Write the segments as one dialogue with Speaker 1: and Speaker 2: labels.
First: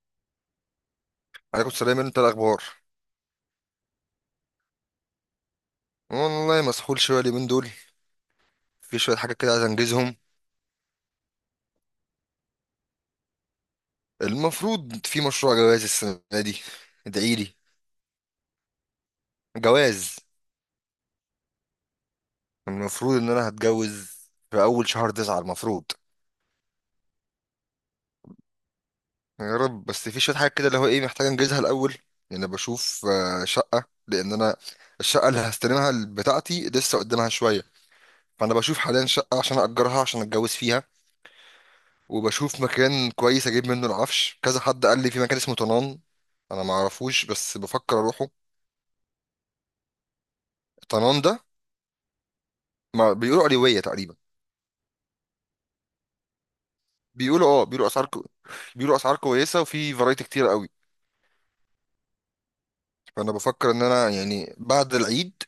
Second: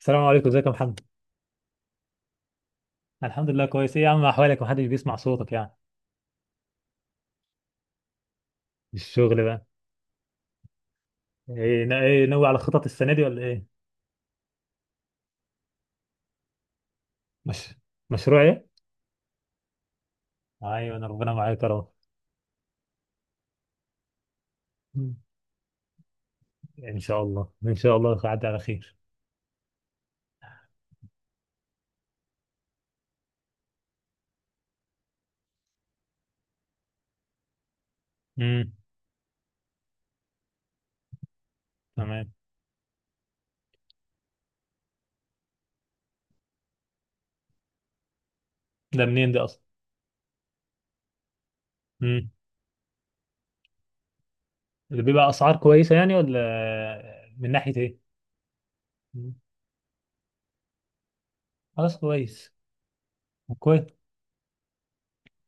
Speaker 1: السلام عليكم، ازيك يا محمد؟
Speaker 2: عليكم السلام. انت الاخبار؟
Speaker 1: الحمد لله كويس. ايه يا عم احوالك، محدش بيسمع صوتك يعني؟
Speaker 2: والله مسحول شويه اليومين دول، في شويه حاجات
Speaker 1: الشغل
Speaker 2: كده عايز
Speaker 1: بقى.
Speaker 2: انجزهم.
Speaker 1: ايه ناوي على خطط السنه دي ولا ايه؟
Speaker 2: المفروض في مشروع جواز السنه دي. ادعي لي.
Speaker 1: مش. مشروع ايه؟
Speaker 2: جواز.
Speaker 1: ايوه، انا ربنا معاك يا رب.
Speaker 2: المفروض ان انا هتجوز في اول شهر
Speaker 1: مم.
Speaker 2: تسعة المفروض.
Speaker 1: ان شاء الله، ان شاء الله هتعدي على خير.
Speaker 2: يا رب، بس في شويه حاجات كده اللي هو ايه محتاج انجزها الاول، لان انا بشوف شقه. لان انا الشقه اللي هستلمها بتاعتي لسه قدامها شويه، فانا
Speaker 1: امم.
Speaker 2: بشوف حاليا شقه عشان اجرها عشان اتجوز فيها.
Speaker 1: تمام.
Speaker 2: وبشوف مكان كويس اجيب منه العفش. كذا حد قال لي في مكان اسمه طنان. انا ما اعرفوش بس بفكر اروحه.
Speaker 1: ده منين ده اصلا؟
Speaker 2: طنان ده
Speaker 1: امم.
Speaker 2: ما بيقولوا علوية تقريبا.
Speaker 1: اللي بيبقى اسعار كويسه يعني، ولا
Speaker 2: بيقولوا
Speaker 1: من
Speaker 2: اه،
Speaker 1: ناحيه ايه؟
Speaker 2: بيقولوا اسعار
Speaker 1: مم.
Speaker 2: كويسة وفي فرايتي كتير قوي.
Speaker 1: خلاص كويس.
Speaker 2: فانا بفكر ان
Speaker 1: كويس.
Speaker 2: انا يعني بعد العيد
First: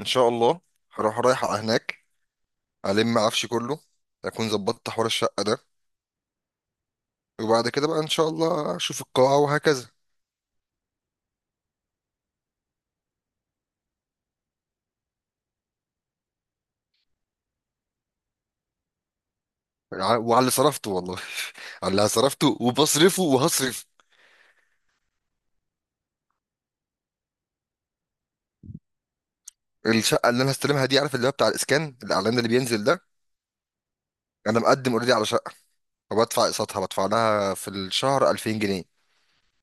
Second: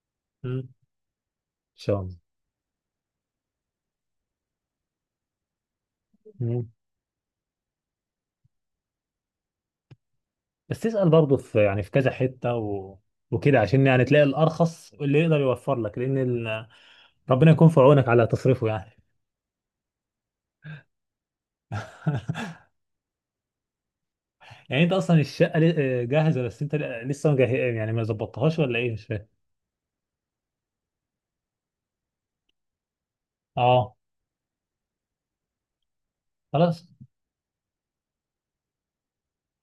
Speaker 2: ان شاء
Speaker 1: امم.
Speaker 2: الله
Speaker 1: ان
Speaker 2: هروح رايح على
Speaker 1: شاء
Speaker 2: هناك،
Speaker 1: الله.
Speaker 2: الم عفشي كله، اكون ظبطت حوار الشقة ده.
Speaker 1: مم.
Speaker 2: وبعد كده بقى ان شاء الله اشوف القاعة وهكذا.
Speaker 1: بس تسال برضه، في يعني في كذا حته وكده، عشان يعني تلاقي الارخص اللي يقدر يوفر لك، لان ربنا يكون في عونك على تصريفه يعني.
Speaker 2: وعلى اللي صرفته والله. على اللي صرفته وبصرفه وهصرف.
Speaker 1: يعني انت اصلا الشقه جاهزه، بس انت لسه مجه... يعني ما ظبطتهاش ولا ايه، مش فاهم.
Speaker 2: الشقه اللي انا هستلمها دي، عارف اللي هو بتاع الاسكان الاعلان اللي بينزل ده،
Speaker 1: اه
Speaker 2: انا مقدم اوريدي على شقه وبدفع اقساطها،
Speaker 1: خلاص.
Speaker 2: بدفع لها في الشهر 2000 جنيه.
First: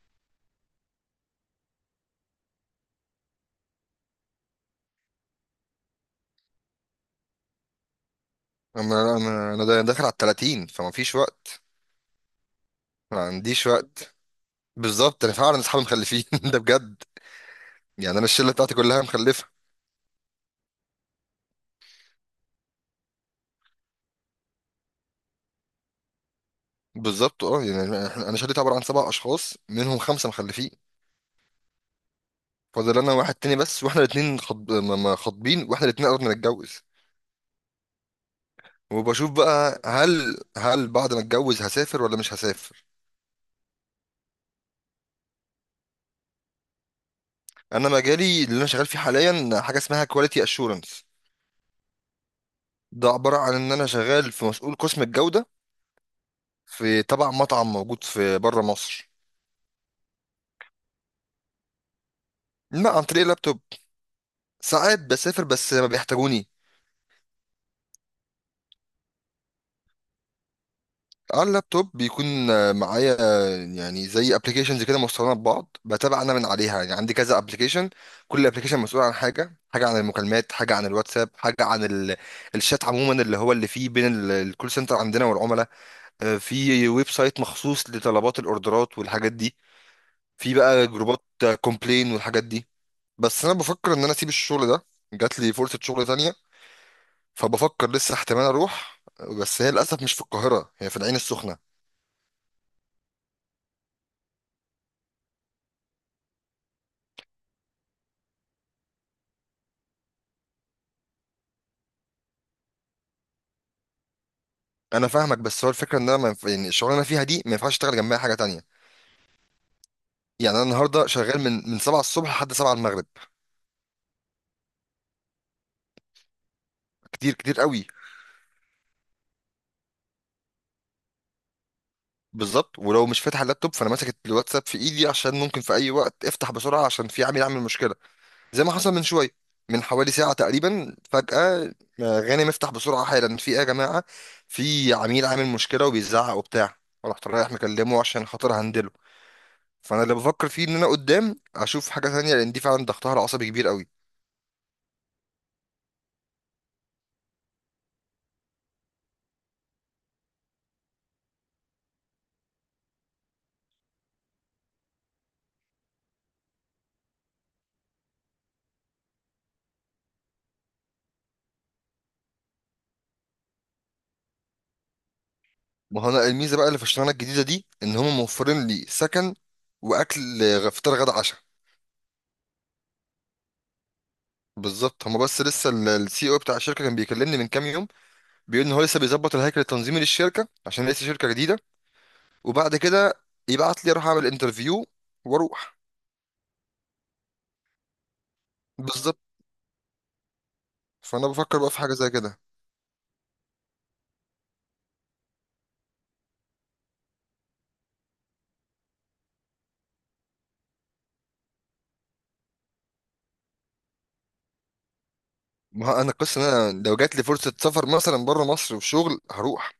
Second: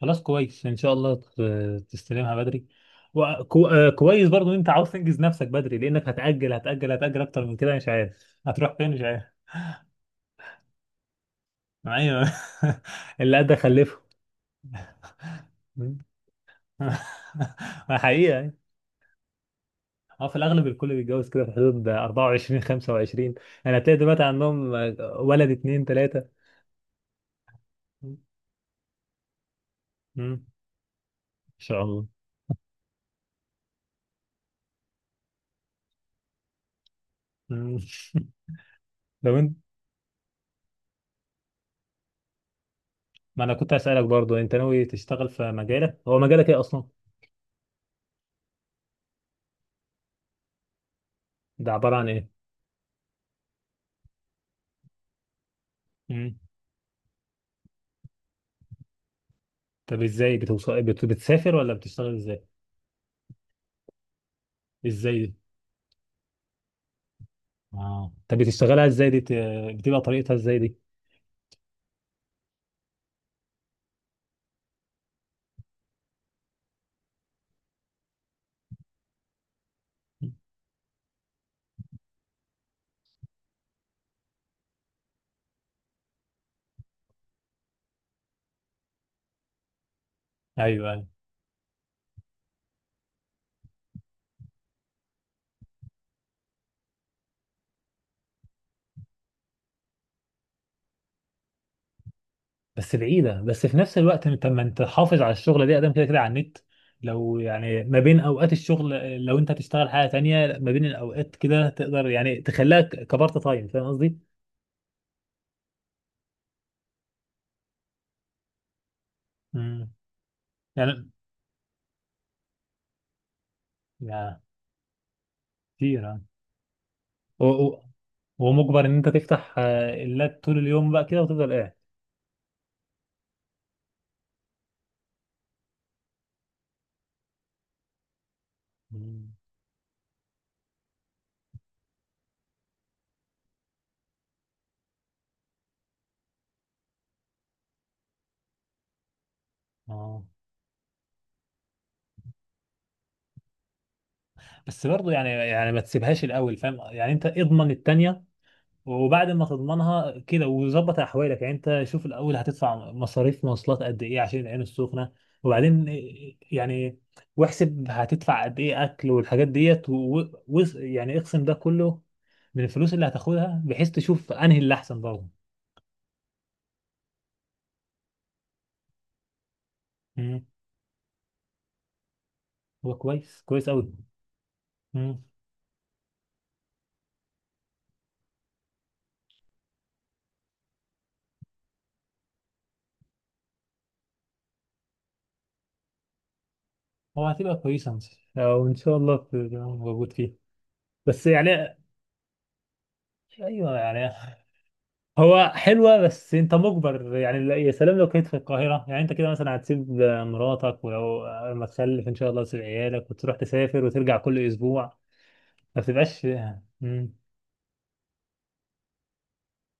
Speaker 1: خلاص كويس ان شاء الله تستلمها بدري، وكو... آه، كويس برضو ان انت عاوز تنجز نفسك بدري، لانك هتاجل اكتر من كده، مش عارف هتروح فين، مش
Speaker 2: انا
Speaker 1: عارف.
Speaker 2: انا انا دا- داخل على ال 30، فما فيش وقت.
Speaker 1: ايوه.
Speaker 2: ما
Speaker 1: اللي قد
Speaker 2: عنديش
Speaker 1: خلفه.
Speaker 2: وقت. بالظبط انا فعلا اصحابي مخلفين ده بجد.
Speaker 1: ما
Speaker 2: يعني انا
Speaker 1: حقيقه
Speaker 2: الشله
Speaker 1: يعني.
Speaker 2: بتاعتي كلها مخلفه.
Speaker 1: اه في الاغلب الكل بيتجوز كده في حدود 24 25، يعني هتلاقي دلوقتي عندهم ولد 2 3.
Speaker 2: بالظبط اه، يعني انا شلتي عباره عن سبع اشخاص، منهم خمسه
Speaker 1: مم. ان
Speaker 2: مخلفين.
Speaker 1: شاء الله.
Speaker 2: فاضل انا واحد تاني بس، واحنا الاثنين خطب... ما- ما خاطبين واحنا الاثنين قربنا نتجوز.
Speaker 1: مم.
Speaker 2: وبشوف
Speaker 1: لو انت.
Speaker 2: بقى هل بعد ما اتجوز هسافر ولا مش هسافر.
Speaker 1: ما انا كنت اسالك برضو، انت ناوي تشتغل في مجالك؟ هو مجالك ايه اصلا؟
Speaker 2: انا مجالي اللي انا شغال فيه حاليا حاجه اسمها كواليتي اشورنس.
Speaker 1: ده عباره عن ايه؟
Speaker 2: ده عباره عن ان انا شغال في مسؤول قسم الجوده
Speaker 1: مم.
Speaker 2: في تبع مطعم موجود في بره مصر.
Speaker 1: طب ازاي بتوصل بتسافر ولا بتشتغل ازاي؟
Speaker 2: لا، عن طريق اللابتوب. ساعات
Speaker 1: ازاي دي؟
Speaker 2: بسافر بس ما بيحتاجوني.
Speaker 1: اه طب بتشتغلها ازاي دي؟ بتبقى طريقتها ازاي دي؟
Speaker 2: على اللابتوب بيكون معايا يعني زي ابلكيشنز كده مستخدمه ببعض بتابع انا من عليها، يعني عندي كذا ابلكيشن. كل ابلكيشن مسؤول عن حاجه، حاجه عن
Speaker 1: مم.
Speaker 2: المكالمات، حاجه عن الواتساب، حاجه عن الشات عموما اللي هو اللي فيه بين الكول سنتر عندنا والعملاء. في ويب سايت مخصوص لطلبات الاوردرات والحاجات دي. في بقى
Speaker 1: ايوه، ايوه.
Speaker 2: جروبات كومبلين والحاجات دي. بس انا بفكر ان انا اسيب الشغل ده، جات لي فرصة شغل تانية، فبفكر لسه احتمال اروح. بس هي للاسف مش في القاهرة، هي في العين السخنة.
Speaker 1: بس بعيده، بس في نفس الوقت انت، ما انت حافظ على الشغله دي ادم كده كده على النت. لو يعني ما بين اوقات الشغل، لو انت هتشتغل حاجه تانية ما بين الاوقات كده، تقدر يعني تخليها كبارت تايم، فاهم قصدي؟
Speaker 2: انا فاهمك بس هو الفكرة ان انا ما ينف... يعني الشغلانة اللي انا فيها دي ما ينفعش اشتغل جنبها حاجة تانية.
Speaker 1: مم.
Speaker 2: يعني انا النهاردة شغال من 7 الصبح لحد 7 المغرب.
Speaker 1: يعني كتير يعني.
Speaker 2: كتير
Speaker 1: و-
Speaker 2: كتير
Speaker 1: و-
Speaker 2: قوي.
Speaker 1: ومجبر ان انت تفتح اللاب طول اليوم بقى كده وتفضل قاعد.
Speaker 2: بالظبط. ولو مش فاتح اللابتوب فانا ماسك الواتساب في ايدي، عشان ممكن في اي وقت افتح بسرعة عشان في عامل يعمل مشكلة زي ما حصل من شويه،
Speaker 1: مم.
Speaker 2: من حوالي ساعة تقريبا. فجأة غانم، افتح بسرعة حالا، في ايه يا جماعة؟ في عميل عامل مشكلة وبيزعق وبتاع. رحت رايح مكلمه عشان خاطر هندله. فانا اللي
Speaker 1: اه
Speaker 2: بفكر فيه ان انا قدام اشوف حاجة تانية، لان دي فعلا ضغطها العصبي كبير قوي.
Speaker 1: بس برضو يعني، يعني ما تسيبهاش الاول، فاهم يعني؟ انت اضمن التانية، وبعد ما تضمنها كده وظبط احوالك. يعني انت شوف الاول هتدفع مصاريف مواصلات قد ايه عشان العين السخنة، وبعدين يعني واحسب هتدفع قد ايه اكل والحاجات ديت، يعني اقسم ده كله من الفلوس اللي هتاخدها، بحيث تشوف انهي اللي احسن برضه.
Speaker 2: ما هو انا الميزة بقى اللي في الشغلانة الجديدة دي ان هم موفرين لي سكن واكل،
Speaker 1: مم.
Speaker 2: فطار غدا عشاء.
Speaker 1: هو كويس، كويس قوي.
Speaker 2: بالظبط. هما بس لسه السي او بتاع الشركه كان بيكلمني من كام يوم، بيقول ان هو لسه بيظبط الهيكل التنظيمي للشركه عشان لسه شركه جديده، وبعد كده يبعت لي اروح اعمل انترفيو واروح.
Speaker 1: هو هتبقى كويسة، أو إن شاء الله
Speaker 2: بالظبط.
Speaker 1: تبقى موجود فيه. بس
Speaker 2: فانا بفكر بقى
Speaker 1: يعني.
Speaker 2: في حاجه زي كده.
Speaker 1: أيوه يعني. هو حلوة، بس أنت مجبر يعني. يا سلام لو كنت في القاهرة، يعني أنت كده مثلا هتسيب مراتك، ولو لما تخلف إن شاء الله تسيب عيالك وتروح تسافر وترجع كل أسبوع. ما
Speaker 2: ما هو انا
Speaker 1: بتبقاش.
Speaker 2: القصه ان انا لو
Speaker 1: مم.
Speaker 2: جات لي فرصه سفر مثلا بره مصر وشغل هروح.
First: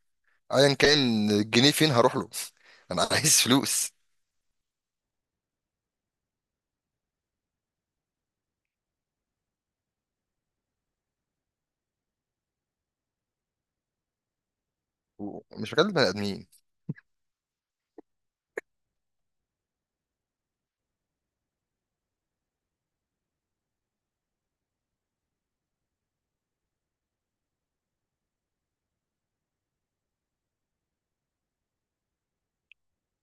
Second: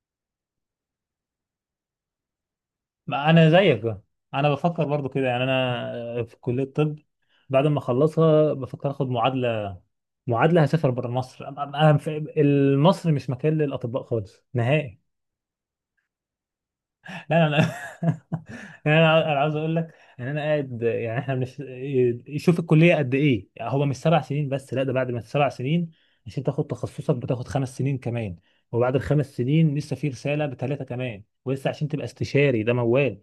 Speaker 2: ايا كان الجنيه فين هروح له. انا
Speaker 1: ما
Speaker 2: عايز
Speaker 1: أنا زيك
Speaker 2: فلوس.
Speaker 1: بقى. أنا بفكر برضو كده، يعني أنا في كلية الطب بعد ما أخلصها بفكر آخد معادلة. معادلة هسافر بره مصر، أنا مصر مش مكان للأطباء خالص نهائي.
Speaker 2: مش هكلم بني ادمين.
Speaker 1: لا، لا، لا. يعني انا عاوز اقول لك ان انا قاعد، يعني احنا شوف الكليه قد ايه، يعني هو مش 7 سنين بس، لا ده بعد ما 7 سنين عشان تاخد تخصصك بتاخد خمس سنين كمان، وبعد ال 5 سنين لسه في رساله ب 3 كمان، ولسه عشان تبقى استشاري ده موال.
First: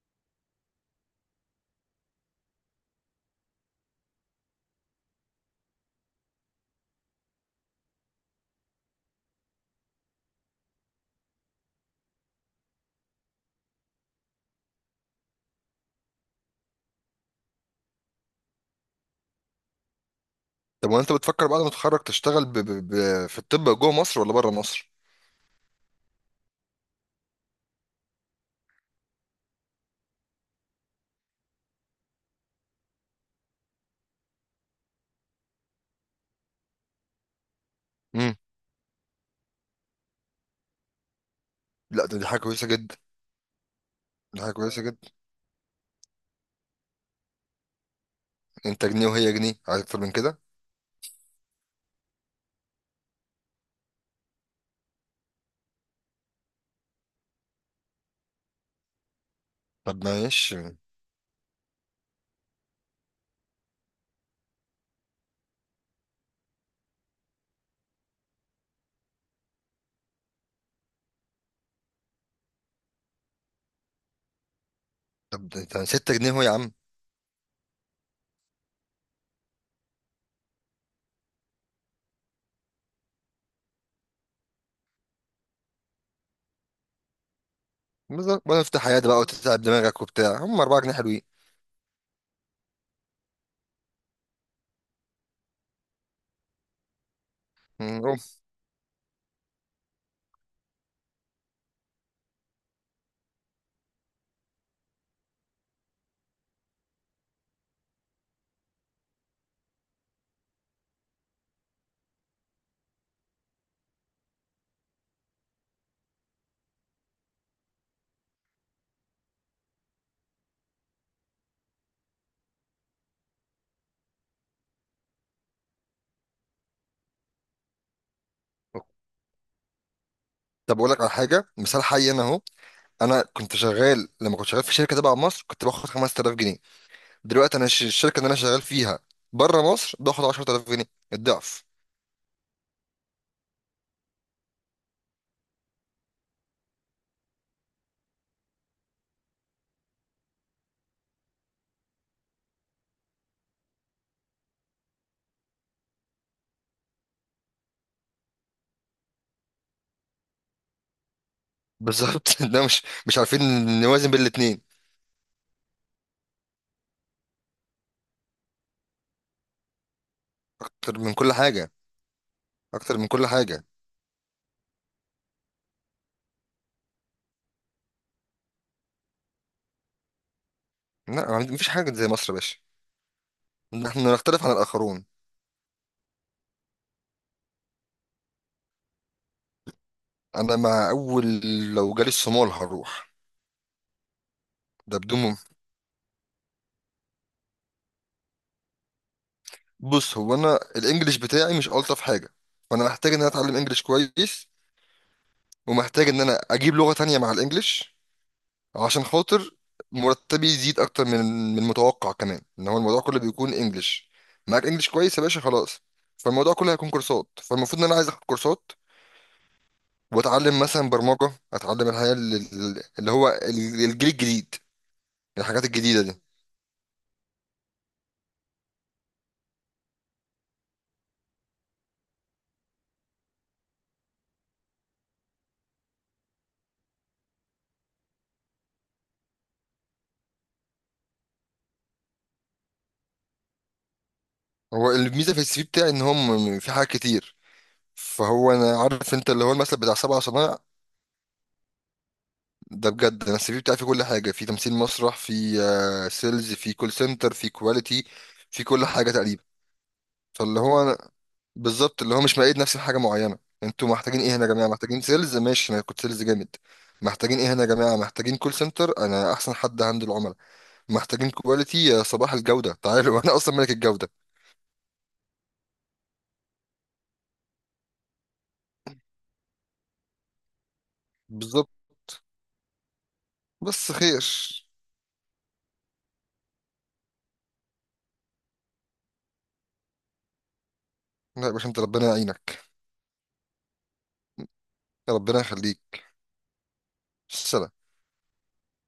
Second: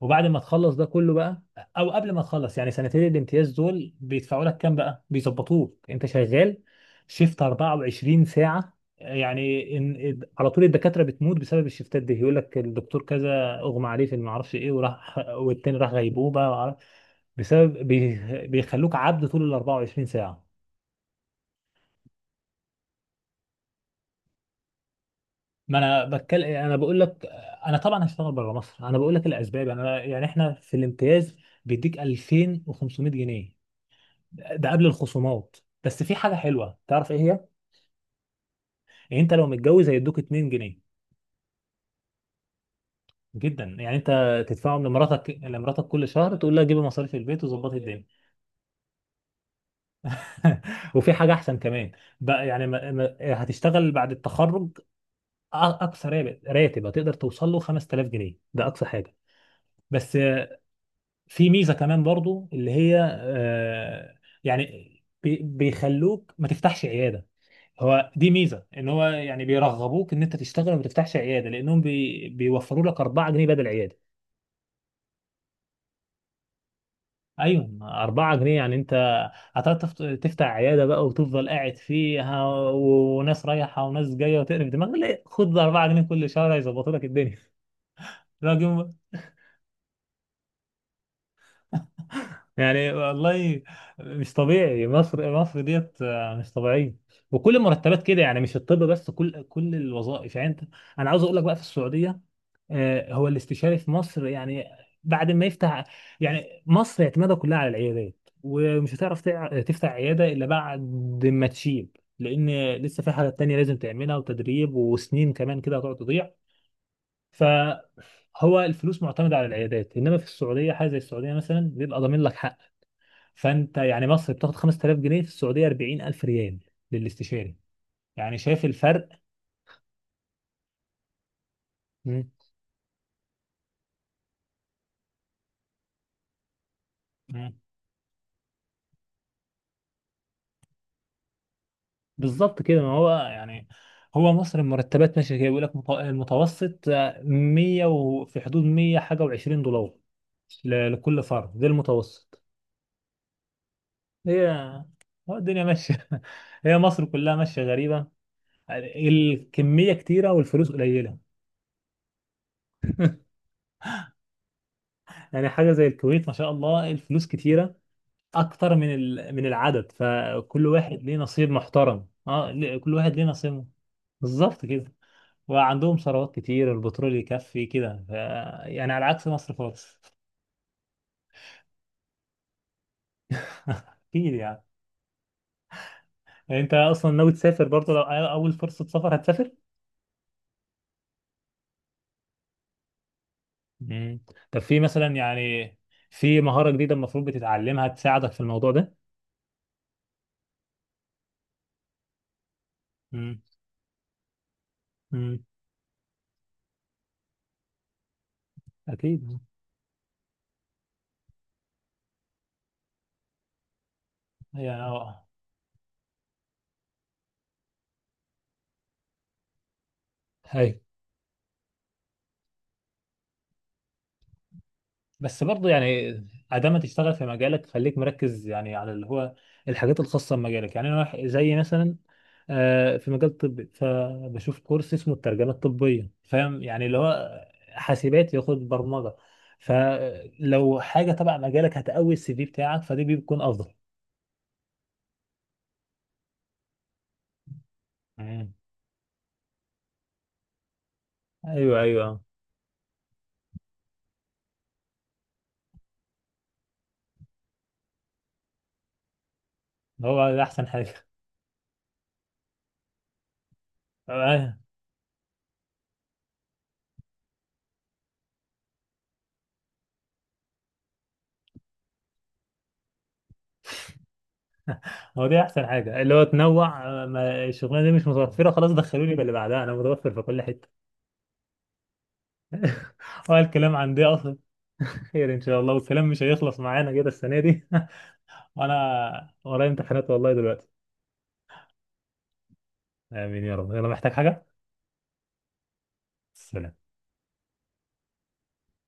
Speaker 1: وبعد ما تخلص ده كله بقى، او قبل ما تخلص يعني سنتين الامتياز دول بيدفعوا لك كام بقى، بيظبطوك انت شغال شيفت 24 ساعة، يعني إن على طول الدكاترة بتموت بسبب الشيفتات دي، يقول لك الدكتور كذا اغمى عليه في ما اعرفش ايه وراح، والتاني راح غيبوبة بسبب بيخلوك عبد طول ال 24 ساعة.
Speaker 2: طب وانت بتفكر بعد ما تتخرج تشتغل في الطب جوه مصر ولا بره مصر؟
Speaker 1: ما انا بتكلم، انا بقول لك. انا طبعا هشتغل بره مصر، انا بقول لك الاسباب. يعني انا، يعني احنا في الامتياز بيديك 2500 جنيه، ده قبل الخصومات. بس في حاجه حلوه، تعرف ايه هي؟
Speaker 2: امم.
Speaker 1: يعني انت لو متجوز هيدوك 2 جنيه.
Speaker 2: لا، دي حاجه كويسه جدا.
Speaker 1: جدا يعني
Speaker 2: دي
Speaker 1: انت
Speaker 2: حاجه كويسه
Speaker 1: تدفعهم
Speaker 2: جدا.
Speaker 1: لمراتك، كل شهر تقول لها جيبي مصاريف البيت وظبطي الدنيا.
Speaker 2: انت جنيه وهي جنيه، عايز اكتر من كده؟
Speaker 1: وفي حاجه احسن كمان بقى، يعني ما... ما... هتشتغل بعد التخرج، اقصى راتب هتقدر توصل له 5000 جنيه، ده اقصى حاجه.
Speaker 2: طب
Speaker 1: بس
Speaker 2: معلش.
Speaker 1: في ميزه كمان برضو، اللي هي يعني بيخلوك ما تفتحش عياده. هو دي ميزه ان هو يعني بيرغبوك ان انت تشتغل وما تفتحش عياده، لانهم بيوفروا لك 4 جنيه بدل عياده.
Speaker 2: طب ده 6 جنيه اهو يا عم.
Speaker 1: ايوه 4 جنيه، يعني انت هتعرف تفتح عياده بقى وتفضل قاعد فيها وناس رايحه وناس جايه وتقرف دماغك. لا خد 4 جنيه كل شهر هيظبطوا لك الدنيا.
Speaker 2: بالظبط، ولا افتح
Speaker 1: راجل،
Speaker 2: حياتي بقى وتتعب دماغك وبتاع، هم 4 جنيه حلوين.
Speaker 1: يعني والله مش طبيعي. مصر ديت مش طبيعيه، وكل المرتبات
Speaker 2: مم،
Speaker 1: كده،
Speaker 2: أوف.
Speaker 1: يعني مش الطب بس، كل الوظائف. يعني انت، انا عاوز اقول لك بقى في السعوديه، هو الاستشاري في مصر يعني بعد ما يفتح، يعني مصر اعتمادها كلها على العيادات، ومش هتعرف تفتح عيادة إلا بعد ما تشيب، لأن لسه في حاجات تانية لازم تعملها وتدريب وسنين كمان كده هتقعد تضيع. فهو الفلوس معتمدة على العيادات، إنما في السعودية، حاجة زي السعودية مثلا بيبقى ضامن لك حق. فأنت يعني مصر بتاخد 5000 جنيه، في السعودية 40000 ريال للاستشاري. يعني شايف الفرق؟
Speaker 2: طب اقول لك على حاجه، مثال حي انا
Speaker 1: مم.
Speaker 2: اهو. انا كنت شغال، لما كنت شغال في شركه تبع مصر كنت باخد 5000 جنيه. دلوقتي انا الشركه اللي انا شغال فيها بره مصر باخد 10000 جنيه، الضعف.
Speaker 1: بالظبط كده. ما هو يعني هو مصر المرتبات ماشيه كده، بيقول لك المتوسط 100، وفي حدود 100 حاجه و20 دولار لكل فرد، ده المتوسط. هي هو الدنيا ماشيه. هي مصر كلها ماشيه غريبه، يعني الكميه كتيره والفلوس قليله.
Speaker 2: بالظبط. ده مش عارفين نوازن بين الاتنين.
Speaker 1: يعني حاجه زي الكويت ما شاء الله الفلوس كتيره اكتر من من العدد، فكل
Speaker 2: اكتر
Speaker 1: واحد
Speaker 2: من
Speaker 1: ليه
Speaker 2: كل
Speaker 1: نصيب
Speaker 2: حاجه.
Speaker 1: محترم. اه كل
Speaker 2: اكتر من
Speaker 1: واحد ليه
Speaker 2: كل
Speaker 1: نصيبه.
Speaker 2: حاجه.
Speaker 1: بالظبط كده، وعندهم ثروات كتير، البترول يكفي كده يعني على عكس مصر خالص.
Speaker 2: لا، ما فيش حاجه زي مصر يا باشا. احنا
Speaker 1: اكيد
Speaker 2: نختلف عن
Speaker 1: يعني.
Speaker 2: الاخرون.
Speaker 1: انت اصلا ناوي تسافر برضه؟ لو اول فرصة سفر هتسافر؟
Speaker 2: انا مع اول، لو جالي الصومال هروح.
Speaker 1: مم. طب في
Speaker 2: ده
Speaker 1: مثلا
Speaker 2: بدون
Speaker 1: يعني في مهارة جديدة المفروض بتتعلمها تساعدك في الموضوع ده؟
Speaker 2: بص هو انا الانجليش بتاعي مش الطف حاجه، فانا محتاج ان انا
Speaker 1: امم.
Speaker 2: اتعلم انجليش كويس،
Speaker 1: امم.
Speaker 2: ومحتاج ان انا اجيب لغة تانية مع الانجليش عشان
Speaker 1: اكيد
Speaker 2: خاطر مرتبي يزيد اكتر من المتوقع. كمان ان هو الموضوع كله بيكون انجليش، معاك
Speaker 1: يعني.
Speaker 2: انجليش كويس يا
Speaker 1: اه.
Speaker 2: باشا خلاص. فالموضوع كله هيكون كورسات، فالمفروض ان انا عايز اخد كورسات، واتعلم
Speaker 1: هي
Speaker 2: مثلا برمجة، اتعلم الحياة اللي هو الجيل الجديد،
Speaker 1: بس
Speaker 2: الحاجات
Speaker 1: برضه
Speaker 2: الجديدة
Speaker 1: يعني،
Speaker 2: دي.
Speaker 1: عدم تشتغل في مجالك، خليك مركز يعني على اللي هو الحاجات الخاصة بمجالك. يعني أنا زي مثلا في مجال طبي فبشوف كورس اسمه الترجمة الطبية، فاهم؟ يعني اللي هو حاسبات ياخد برمجة، فلو حاجة تبع مجالك هتقوي السي في بتاعك، فدي بيكون أفضل.
Speaker 2: هو الميزة في السي في بتاعي ان هم في حاجات كتير.
Speaker 1: مم.
Speaker 2: فهو انا عارف انت اللي هو المثل بتاع سبع صنايع.
Speaker 1: أيوه أيوه.
Speaker 2: ده بجد، انا السي في بتاعي فيه كل حاجه، في تمثيل مسرح، في سيلز، في كول سنتر، في كواليتي، في كل حاجه تقريبا.
Speaker 1: هو ده
Speaker 2: فاللي
Speaker 1: أحسن
Speaker 2: هو
Speaker 1: حاجة.
Speaker 2: أنا بالظبط اللي هو مش مقيد نفسي بحاجه معينه. انتوا محتاجين ايه هنا يا
Speaker 1: آه،
Speaker 2: جماعه؟ محتاجين سيلز؟ ماشي، انا كنت سيلز جامد. محتاجين ايه هنا يا جماعه؟ محتاجين كول سنتر؟ انا احسن حد هندل العملاء. محتاجين كواليتي؟ يا صباح الجوده، تعالوا. انا اصلا ملك الجوده.
Speaker 1: هو دي أحسن حاجة اللي هو تنوع. ما الشغلانة دي مش متوفرة خلاص، دخلوني باللي بعدها، أنا متوفر في كل حتة.
Speaker 2: بالظبط.
Speaker 1: هو الكلام
Speaker 2: بس
Speaker 1: عندي
Speaker 2: خير.
Speaker 1: أصلا. خير. ان شاء الله، والكلام مش هيخلص معانا كده السنه دي. وانا ورايا امتحانات والله دلوقتي.
Speaker 2: لا يا باشا، انت ربنا يعينك.
Speaker 1: امين يا رب. يلا محتاج حاجه؟
Speaker 2: ربنا يخليك.
Speaker 1: سلام.
Speaker 2: سلام.